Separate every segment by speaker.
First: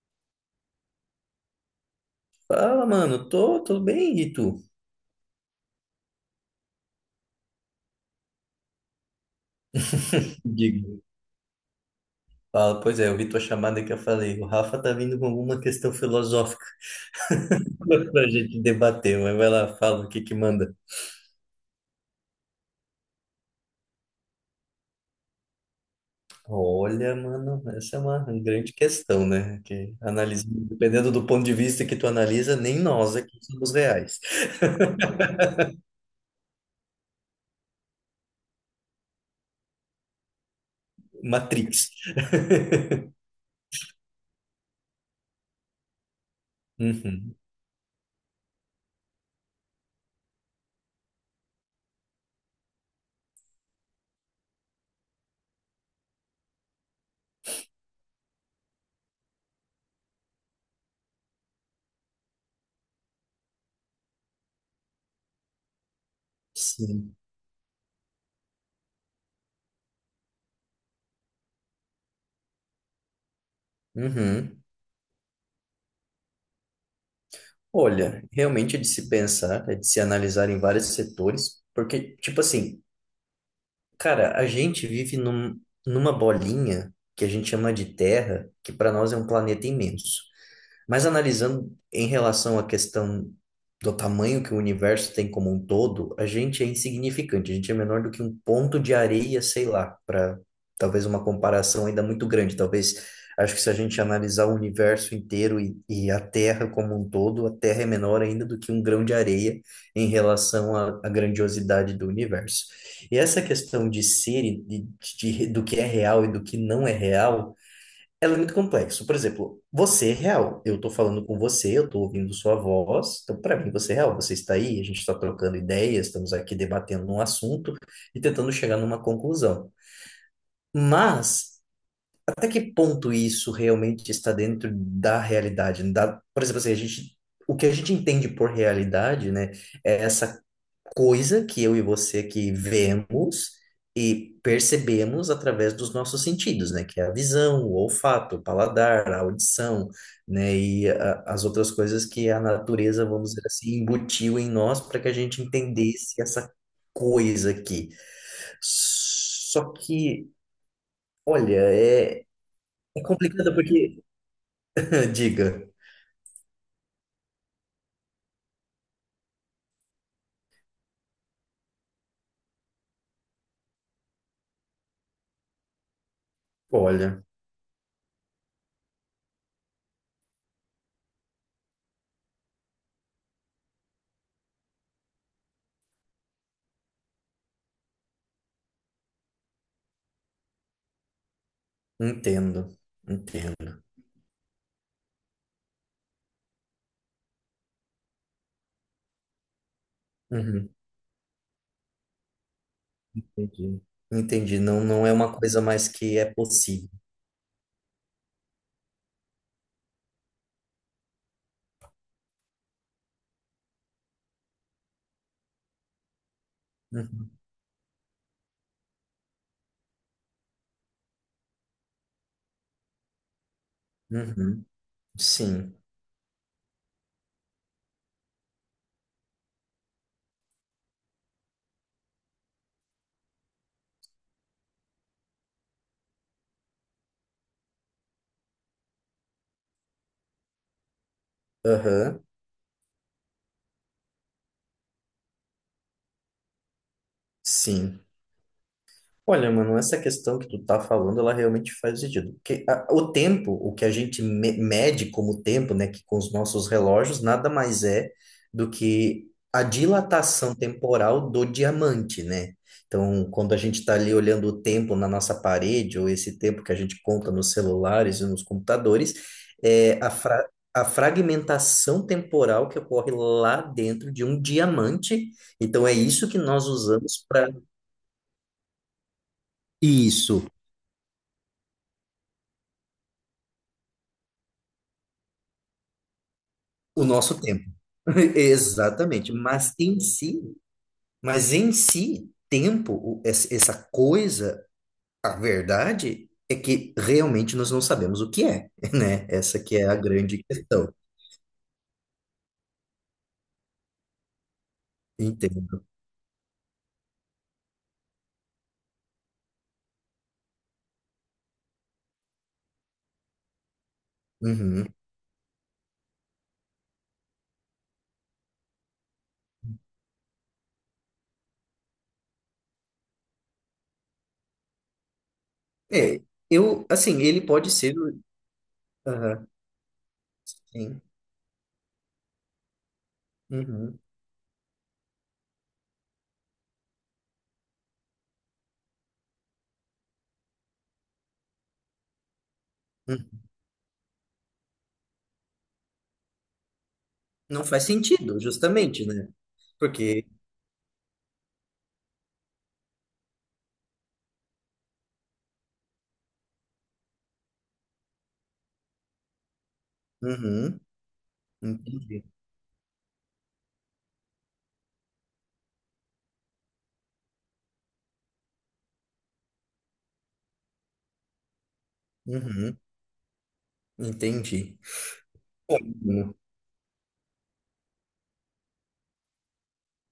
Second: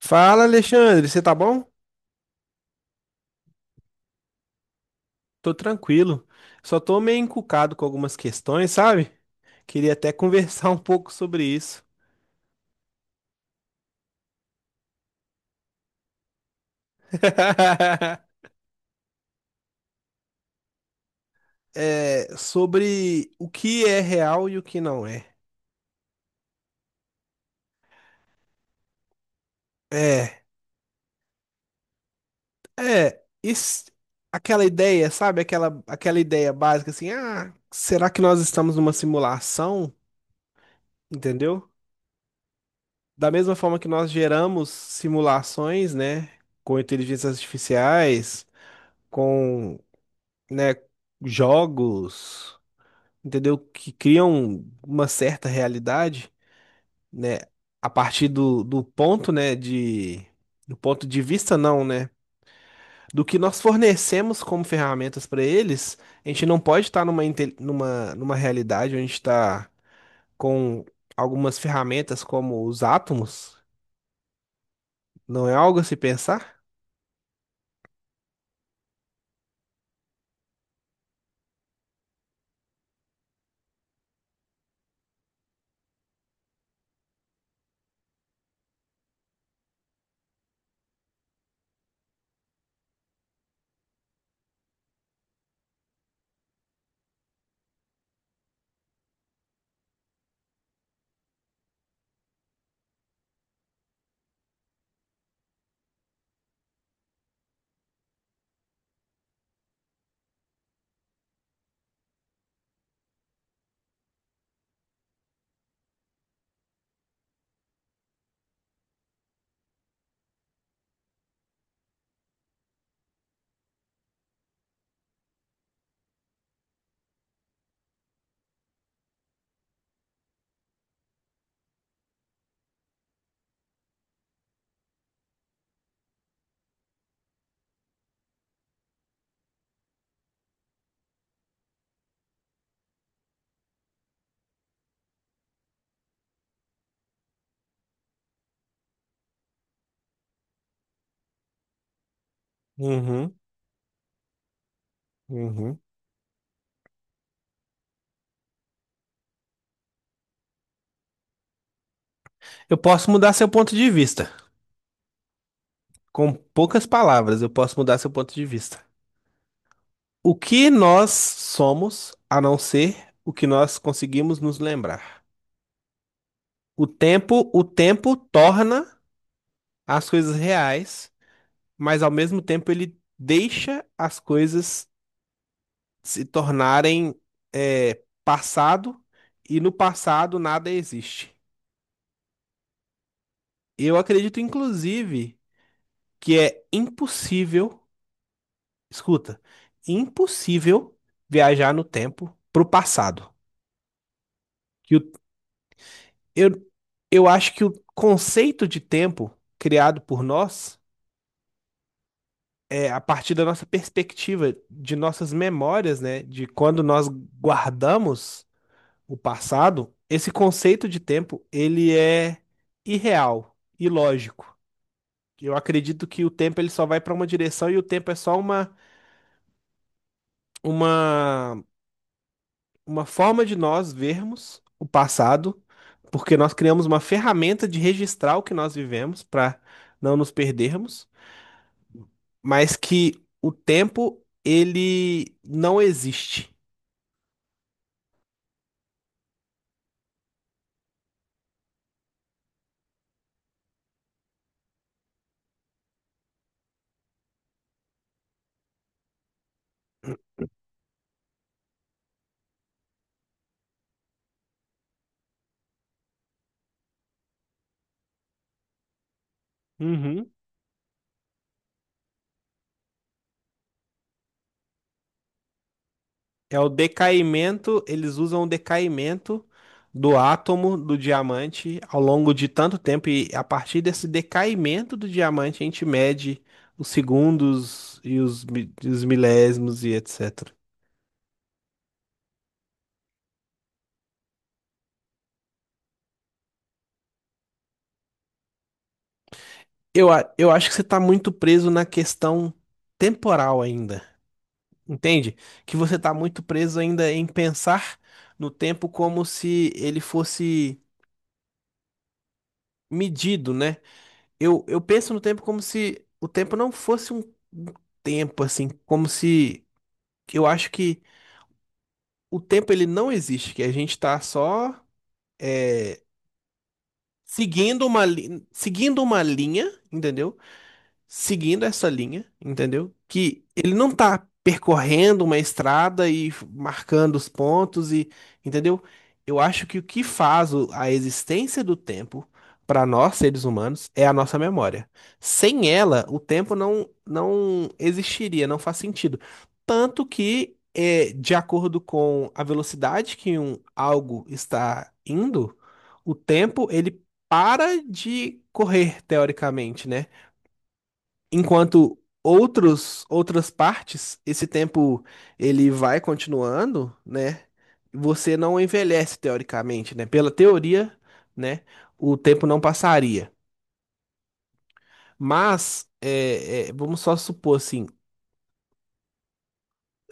Speaker 1: Fala, Alexandre, você tá bom?
Speaker 2: Fala, mano. Tô bem, e tu?
Speaker 1: Tô tranquilo. Só tô meio encucado com algumas questões, sabe? Queria até conversar um
Speaker 2: Digo,
Speaker 1: pouco sobre isso.
Speaker 2: Fala, pois é, eu vi tua chamada que eu falei. O Rafa tá vindo com alguma questão filosófica pra gente debater, mas vai lá, fala o que que manda.
Speaker 1: É, sobre o que é real e o que não é.
Speaker 2: Olha, mano, essa é uma grande questão, né? Que
Speaker 1: É,
Speaker 2: analisa, dependendo do ponto de vista que tu analisa, nem nós
Speaker 1: é,
Speaker 2: aqui somos
Speaker 1: isso,
Speaker 2: reais.
Speaker 1: aquela ideia, sabe? Aquela ideia básica assim, ah, será que nós estamos numa simulação? Entendeu?
Speaker 2: Matrix.
Speaker 1: Da mesma forma que nós geramos simulações, né? Com inteligências
Speaker 2: Uhum.
Speaker 1: artificiais, com né, jogos, entendeu? Que criam uma certa realidade, né, a partir do ponto, né, de, do ponto de vista não, né, do que nós fornecemos como ferramentas para eles, a gente não pode estar
Speaker 2: Sim.
Speaker 1: numa realidade onde a gente está com algumas ferramentas como os átomos,
Speaker 2: Uhum.
Speaker 1: não é algo a se pensar?
Speaker 2: Olha, realmente é de se pensar, é de se analisar em vários setores, porque, tipo assim. Cara, a gente vive num, numa bolinha que a gente chama de Terra, que para nós é um planeta imenso. Mas analisando em relação à questão do tamanho que o universo tem como um todo, a gente é insignificante, a gente é menor do que um ponto de areia, sei lá, para talvez uma comparação ainda muito grande. Talvez, acho que se a gente analisar o universo inteiro e a Terra como um todo, a Terra é menor ainda do que um grão de areia em relação à, à grandiosidade do universo. E essa questão de ser e de, do que é real e do que não é real. Ela é muito complexo. Por exemplo, você é real. Eu tô falando com você, eu tô ouvindo sua voz. Então, para mim, você é real. Você está aí, a gente está trocando ideias, estamos aqui debatendo um assunto e tentando chegar numa conclusão. Mas até que ponto isso realmente está dentro da realidade? Da, por exemplo, assim, a gente, o que a gente entende por realidade, né, é essa coisa que eu e você que vemos e percebemos através dos nossos sentidos, né, que é a visão, o olfato, o paladar, a audição, né, e as outras coisas que a natureza, vamos
Speaker 1: Uhum,
Speaker 2: dizer assim, embutiu em nós para que a gente
Speaker 1: uhum.
Speaker 2: entendesse essa coisa aqui. Só que, olha, é
Speaker 1: Eu
Speaker 2: é
Speaker 1: posso mudar seu
Speaker 2: complicado
Speaker 1: ponto de
Speaker 2: porque.
Speaker 1: vista.
Speaker 2: Diga.
Speaker 1: Com poucas palavras, eu posso mudar seu ponto de vista. O que nós somos a não ser o que nós conseguimos nos lembrar?
Speaker 2: Olha,
Speaker 1: O tempo torna as coisas reais, mas ao mesmo tempo ele deixa as coisas se tornarem passado e no passado nada existe.
Speaker 2: entendo, entendo.
Speaker 1: Eu acredito, inclusive, que é impossível, escuta,
Speaker 2: Uhum,
Speaker 1: impossível viajar no tempo para o passado.
Speaker 2: entendi. Entendi. Não,
Speaker 1: Que o
Speaker 2: não é uma coisa mais que é
Speaker 1: Eu,
Speaker 2: possível.
Speaker 1: eu acho que o conceito de tempo criado por nós é a partir da nossa perspectiva, de nossas memórias, né? De quando nós
Speaker 2: Uhum,
Speaker 1: guardamos o passado, esse conceito de tempo, ele é irreal, ilógico.
Speaker 2: uhum,
Speaker 1: Eu
Speaker 2: sim.
Speaker 1: acredito que o tempo ele só vai para uma direção e o tempo é só uma, uma forma de nós vermos o passado, porque nós criamos uma ferramenta de registrar o que nós vivemos para não nos perdermos,
Speaker 2: Aham,
Speaker 1: mas que o tempo ele não existe.
Speaker 2: sim. Olha, mano, essa questão que tu tá falando, ela realmente faz sentido. Porque o tempo, o que a gente mede como tempo, né, que com os nossos relógios, nada mais é do que a dilatação temporal do diamante, né? Então, quando a gente está ali olhando o tempo na nossa parede, ou esse tempo que a gente conta nos celulares e nos computadores, é
Speaker 1: Uhum.
Speaker 2: a fragmentação temporal que ocorre lá dentro de um diamante. Então, é isso que
Speaker 1: É
Speaker 2: nós
Speaker 1: o
Speaker 2: usamos para
Speaker 1: decaimento, eles usam o decaimento do
Speaker 2: isso.
Speaker 1: átomo do diamante ao longo de tanto tempo, e a partir desse decaimento do diamante a gente mede os
Speaker 2: O nosso tempo.
Speaker 1: segundos e os, mi- e os
Speaker 2: Exatamente. Mas
Speaker 1: milésimos e
Speaker 2: em si,
Speaker 1: etc.
Speaker 2: mas em si, tempo, essa coisa, a verdade é que realmente nós não sabemos o que é, né? Essa que é a
Speaker 1: Eu, a-
Speaker 2: grande
Speaker 1: eu acho que você
Speaker 2: questão.
Speaker 1: está muito preso na questão temporal ainda, entende? Que
Speaker 2: Entendo.
Speaker 1: você está muito preso ainda em pensar no tempo como se ele fosse medido, né? Eu
Speaker 2: Uhum.
Speaker 1: penso no tempo como se o tempo não fosse um tempo, assim, como se eu acho que o tempo ele não existe, que a gente tá só é,
Speaker 2: É, eu, assim, ele pode ser.
Speaker 1: seguindo uma
Speaker 2: Aham,
Speaker 1: linha, entendeu?
Speaker 2: sim.
Speaker 1: Seguindo essa linha, entendeu? Que ele não
Speaker 2: Uhum.
Speaker 1: tá percorrendo uma estrada e marcando os pontos e, entendeu? Eu acho que o que faz a existência do tempo para nós
Speaker 2: Uhum.
Speaker 1: seres humanos é a nossa memória. Sem ela, o tempo não
Speaker 2: Não
Speaker 1: não
Speaker 2: faz sentido,
Speaker 1: existiria, não faz
Speaker 2: justamente,
Speaker 1: sentido.
Speaker 2: né?
Speaker 1: Tanto
Speaker 2: Porque.
Speaker 1: que é, de acordo com a velocidade que um algo está indo, o tempo ele para de correr teoricamente, né?
Speaker 2: Uhum.
Speaker 1: Enquanto
Speaker 2: Entendi.
Speaker 1: outros, outras partes, esse tempo ele vai continuando, né? Você não envelhece teoricamente, né? Pela teoria, né? O tempo não
Speaker 2: Uhum.
Speaker 1: passaria.
Speaker 2: Entendi.
Speaker 1: Mas
Speaker 2: Uhum.
Speaker 1: vamos só supor assim,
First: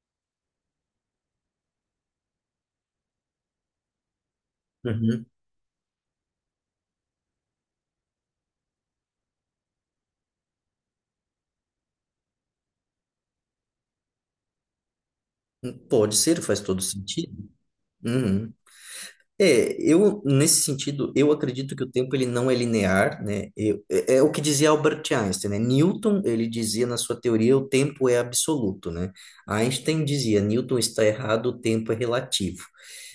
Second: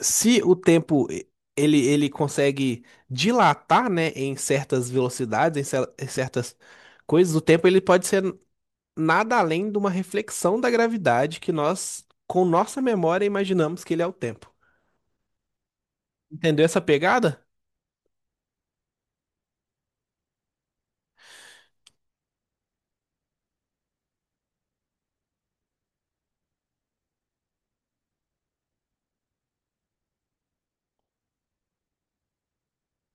Speaker 1: se o tempo e- ele consegue dilatar, né? Em certas
Speaker 2: Uhum.
Speaker 1: velocidades, em, em certas coisas, o tempo ele pode ser nada além de uma reflexão da gravidade que nós, com nossa memória, imaginamos que ele é o tempo.
Speaker 2: Pode ser, faz
Speaker 1: Entendeu essa
Speaker 2: todo sentido.
Speaker 1: pegada?
Speaker 2: Uhum. É, eu, nesse sentido, eu acredito que o tempo ele não é linear, né? É, é o que dizia Albert Einstein, né? Newton, ele dizia na sua teoria, o tempo é absoluto, né? Einstein dizia, Newton está errado, o tempo é relativo.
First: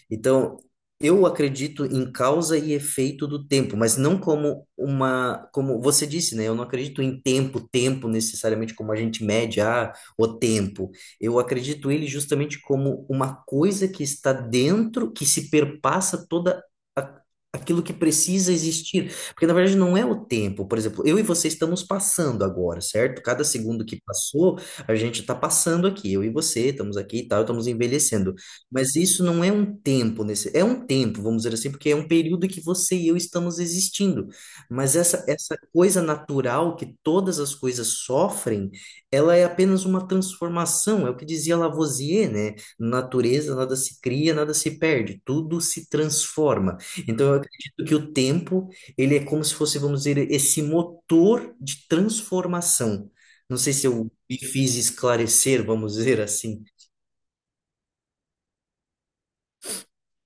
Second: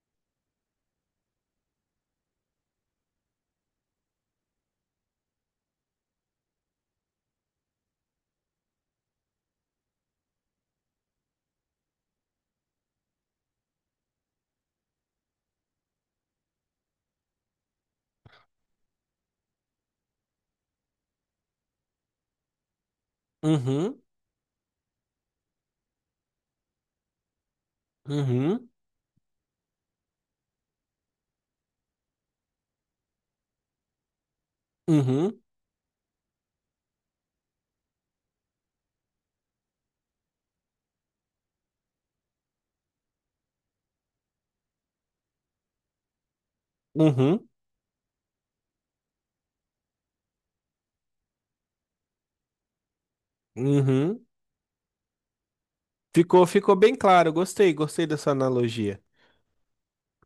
Speaker 2: Então, eu acredito em causa e efeito do tempo, mas não como uma, como você disse, né? Eu não acredito em tempo, tempo necessariamente como a gente mede, ah, o tempo. Eu acredito ele justamente como uma coisa que está dentro, que se perpassa toda a- aquilo que precisa existir. Porque na verdade não é o tempo. Por exemplo, eu e você estamos passando agora, certo? Cada segundo
Speaker 1: Uhum,
Speaker 2: que passou, a gente está passando aqui. Eu e você estamos aqui e tal, estamos envelhecendo.
Speaker 1: uhum,
Speaker 2: Mas isso não é um tempo, nesse, é um tempo, vamos dizer assim, porque é um período que você e eu estamos existindo. Mas essa,
Speaker 1: uhum,
Speaker 2: essa coisa natural que todas as coisas sofrem, ela é apenas uma transformação, é o que dizia Lavoisier, né? Natureza, nada se cria, nada se perde, tudo se transforma. Então, eu
Speaker 1: uhum,
Speaker 2: acredito que o tempo, ele é como se fosse, vamos dizer, esse motor de transformação. Não sei se eu
Speaker 1: uhum.
Speaker 2: me fiz esclarecer, vamos dizer
Speaker 1: Ficou,
Speaker 2: assim.
Speaker 1: ficou bem claro, gostei dessa analogia.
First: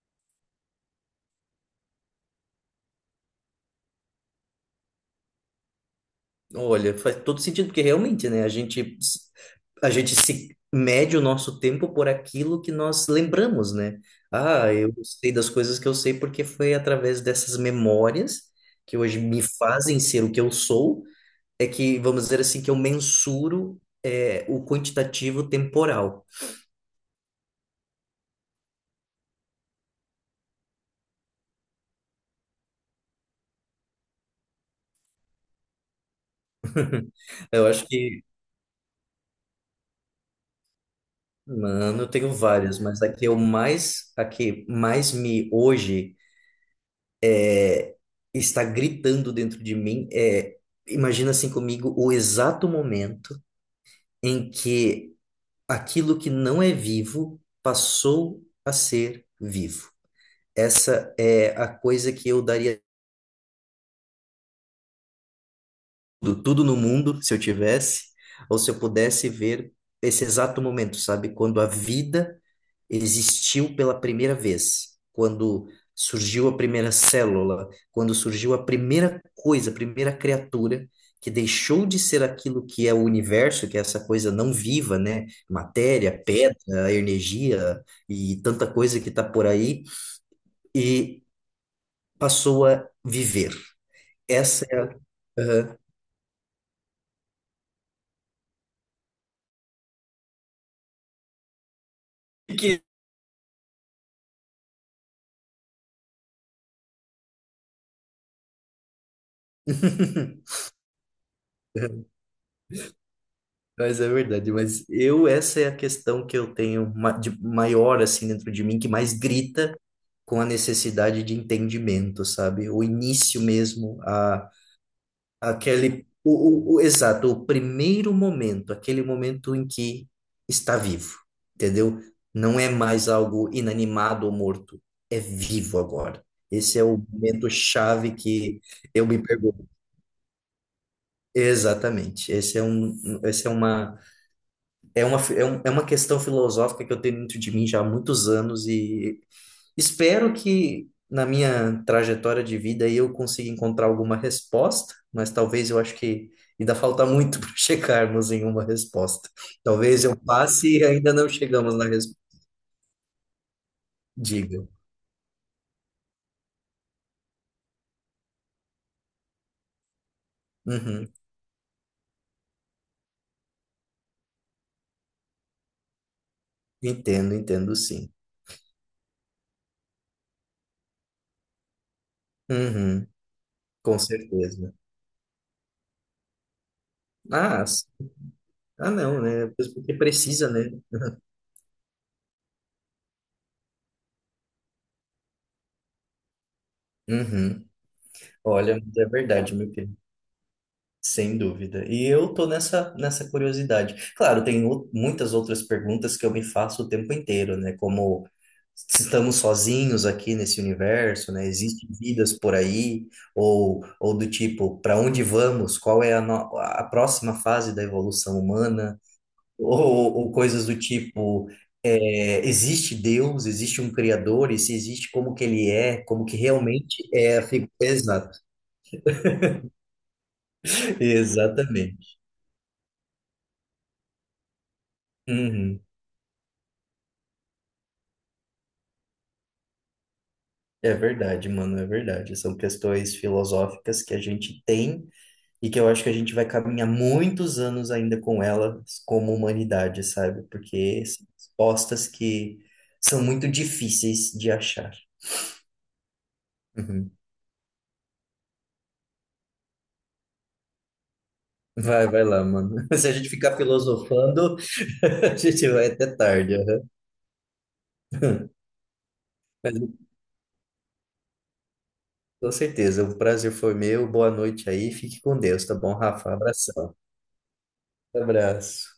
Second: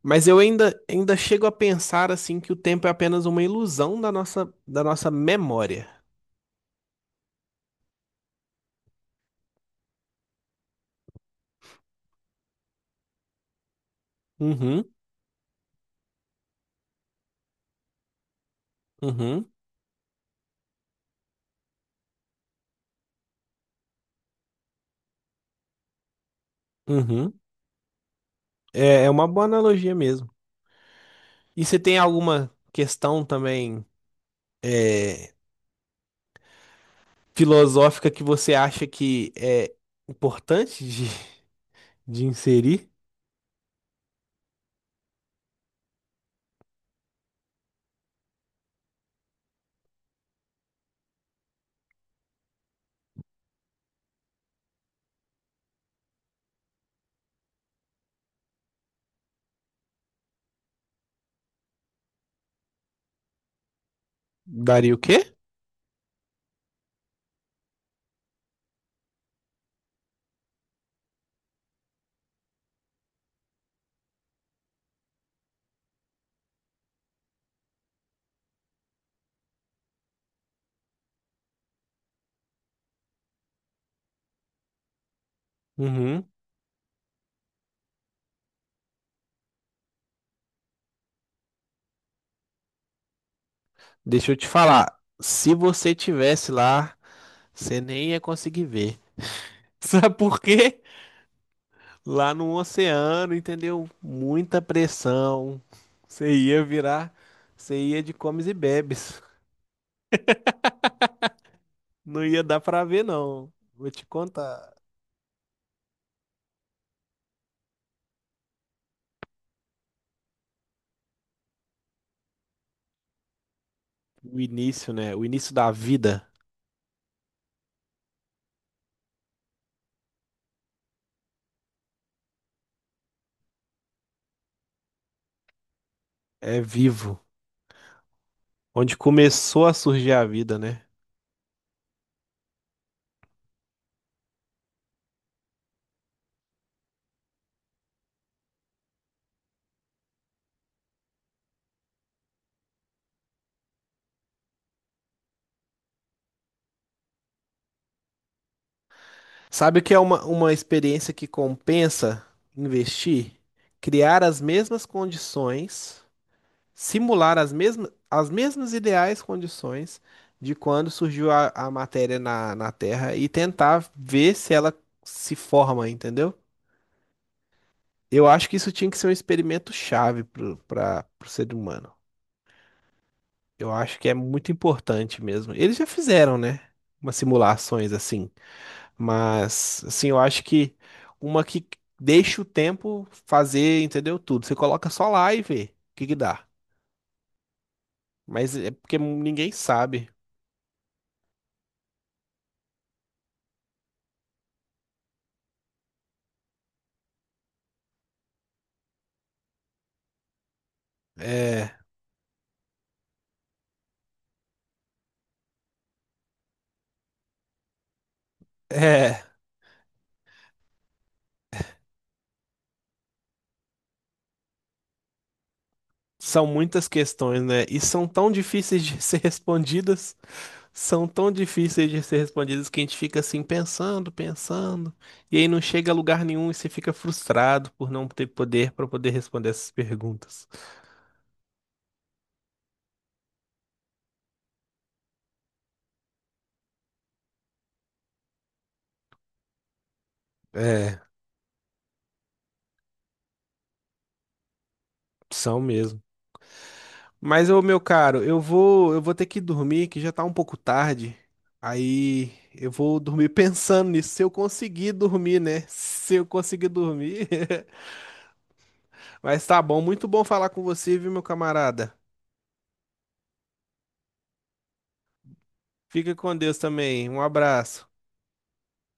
Speaker 1: Mas eu ainda chego a pensar assim que o tempo é apenas uma ilusão da nossa memória.
Speaker 2: Olha, faz todo sentido, porque realmente, né, a gente se mede o nosso tempo por aquilo que nós lembramos, né? Ah,
Speaker 1: Uhum,
Speaker 2: eu sei das coisas que eu sei porque foi através dessas memórias que hoje me
Speaker 1: uhum,
Speaker 2: fazem ser o que eu sou, é que, vamos dizer assim, que eu mensuro é, o quantitativo temporal.
Speaker 1: uhum. É, é uma boa analogia mesmo. E você tem alguma questão também é,
Speaker 2: Eu acho
Speaker 1: filosófica que
Speaker 2: que,
Speaker 1: você acha que é importante
Speaker 2: mano, eu
Speaker 1: de
Speaker 2: tenho várias,
Speaker 1: inserir?
Speaker 2: mas a que eu mais, a que mais me hoje está gritando dentro de mim é, imagina assim comigo o exato momento em que aquilo que não é vivo passou a ser vivo. Essa é a coisa que eu daria
Speaker 1: Daria o quê?
Speaker 2: tudo, tudo no mundo, se eu tivesse, ou se eu pudesse ver esse exato momento, sabe? Quando a vida existiu pela primeira vez, quando surgiu a primeira célula, quando surgiu a primeira coisa, a primeira criatura que deixou de ser aquilo que é o universo, que é essa coisa não viva, né? Matéria,
Speaker 1: Uhum.
Speaker 2: pedra, energia e tanta coisa que está por aí, e passou a viver.
Speaker 1: Deixa eu te
Speaker 2: Essa é a...
Speaker 1: falar, se
Speaker 2: Aham.
Speaker 1: você tivesse lá, você nem ia conseguir ver. Sabe por quê? Lá no
Speaker 2: que
Speaker 1: oceano, entendeu? Muita pressão. Você ia virar, você ia de comes e bebes. Não ia dar pra ver, não. Vou
Speaker 2: Mas
Speaker 1: te
Speaker 2: é verdade,
Speaker 1: contar.
Speaker 2: mas eu, essa é a questão que eu tenho de maior, assim, dentro de mim, que mais grita com a necessidade de entendimento, sabe? O início mesmo,
Speaker 1: O
Speaker 2: a,
Speaker 1: início, né? O início da
Speaker 2: aquele,
Speaker 1: vida
Speaker 2: exato, o primeiro momento, aquele momento em que está vivo, entendeu? Não é mais algo inanimado ou morto, é vivo agora.
Speaker 1: é
Speaker 2: Esse é o
Speaker 1: vivo.
Speaker 2: momento chave que
Speaker 1: Onde
Speaker 2: eu me
Speaker 1: começou
Speaker 2: pergunto.
Speaker 1: a surgir a vida, né?
Speaker 2: Exatamente, esse é um, esse é uma É uma, é é uma questão filosófica que eu tenho dentro de mim já há muitos anos e espero que na minha trajetória de vida eu consiga encontrar alguma resposta, mas talvez eu acho que ainda falta muito para chegarmos em uma resposta.
Speaker 1: Sabe o que é
Speaker 2: Talvez eu
Speaker 1: uma
Speaker 2: passe e
Speaker 1: experiência
Speaker 2: ainda
Speaker 1: que
Speaker 2: não chegamos na resposta.
Speaker 1: compensa investir? Criar as
Speaker 2: Diga.
Speaker 1: mesmas condições, simular as mesmas ideais condições de quando
Speaker 2: Uhum.
Speaker 1: surgiu a matéria na Terra e tentar ver se ela se forma, entendeu?
Speaker 2: Entendo sim.
Speaker 1: Eu acho que isso tinha que ser um experimento chave para o ser humano.
Speaker 2: Uhum.
Speaker 1: Eu
Speaker 2: Com
Speaker 1: acho que é muito
Speaker 2: certeza.
Speaker 1: importante mesmo. Eles já fizeram, né? Umas
Speaker 2: Ah, s-
Speaker 1: simulações assim.
Speaker 2: ah, não, né?
Speaker 1: Mas,
Speaker 2: Porque
Speaker 1: assim, eu acho
Speaker 2: precisa, né?
Speaker 1: que uma que deixa o tempo fazer, entendeu? Tudo. Você coloca só lá e vê o que que dá.
Speaker 2: Uhum.
Speaker 1: Mas é
Speaker 2: Olha, mas
Speaker 1: porque
Speaker 2: é
Speaker 1: ninguém
Speaker 2: verdade, meu querido.
Speaker 1: sabe.
Speaker 2: Sem dúvida. E eu tô nessa curiosidade. Claro, tem muitas outras perguntas que eu me faço o tempo inteiro, né? Como se estamos sozinhos aqui nesse universo, né?
Speaker 1: É.
Speaker 2: Existem vidas por aí? Ou do tipo, para onde vamos? Qual é a, a próxima fase da evolução humana?
Speaker 1: É,
Speaker 2: Ou coisas do tipo, é, existe Deus? Existe um Criador? E se existe, como que ele é? Como que
Speaker 1: são muitas
Speaker 2: realmente é
Speaker 1: questões,
Speaker 2: a
Speaker 1: né?
Speaker 2: figura?
Speaker 1: E são tão
Speaker 2: Exato.
Speaker 1: difíceis de ser respondidas, são tão difíceis de ser
Speaker 2: Exatamente.
Speaker 1: respondidas que a gente fica assim pensando, pensando, e aí não
Speaker 2: Uhum.
Speaker 1: chega a lugar nenhum e você fica frustrado por não ter poder para poder responder essas perguntas.
Speaker 2: É verdade, mano, é verdade. São questões filosóficas que a gente tem e que eu acho que a gente vai caminhar muitos anos ainda com elas como humanidade, sabe?
Speaker 1: É,
Speaker 2: Porque são respostas que são muito difíceis de achar.
Speaker 1: são mesmo.
Speaker 2: Uhum.
Speaker 1: Mas ô meu caro, eu vou ter que dormir, que já tá um pouco tarde.
Speaker 2: Vai, vai
Speaker 1: Aí
Speaker 2: lá,
Speaker 1: eu
Speaker 2: mano.
Speaker 1: vou
Speaker 2: Se a
Speaker 1: dormir
Speaker 2: gente ficar
Speaker 1: pensando nisso, se eu
Speaker 2: filosofando,
Speaker 1: conseguir
Speaker 2: a
Speaker 1: dormir, né?
Speaker 2: gente vai até
Speaker 1: Se eu
Speaker 2: tarde.
Speaker 1: conseguir
Speaker 2: Uhum.
Speaker 1: dormir. Mas tá
Speaker 2: Mas
Speaker 1: bom, muito bom falar com você, viu, meu camarada?
Speaker 2: com certeza, o prazer foi meu. Boa noite aí. Fique com Deus, tá bom,
Speaker 1: Fica
Speaker 2: Rafa?
Speaker 1: com Deus
Speaker 2: Abração.
Speaker 1: também. Um abraço.
Speaker 2: Abraço.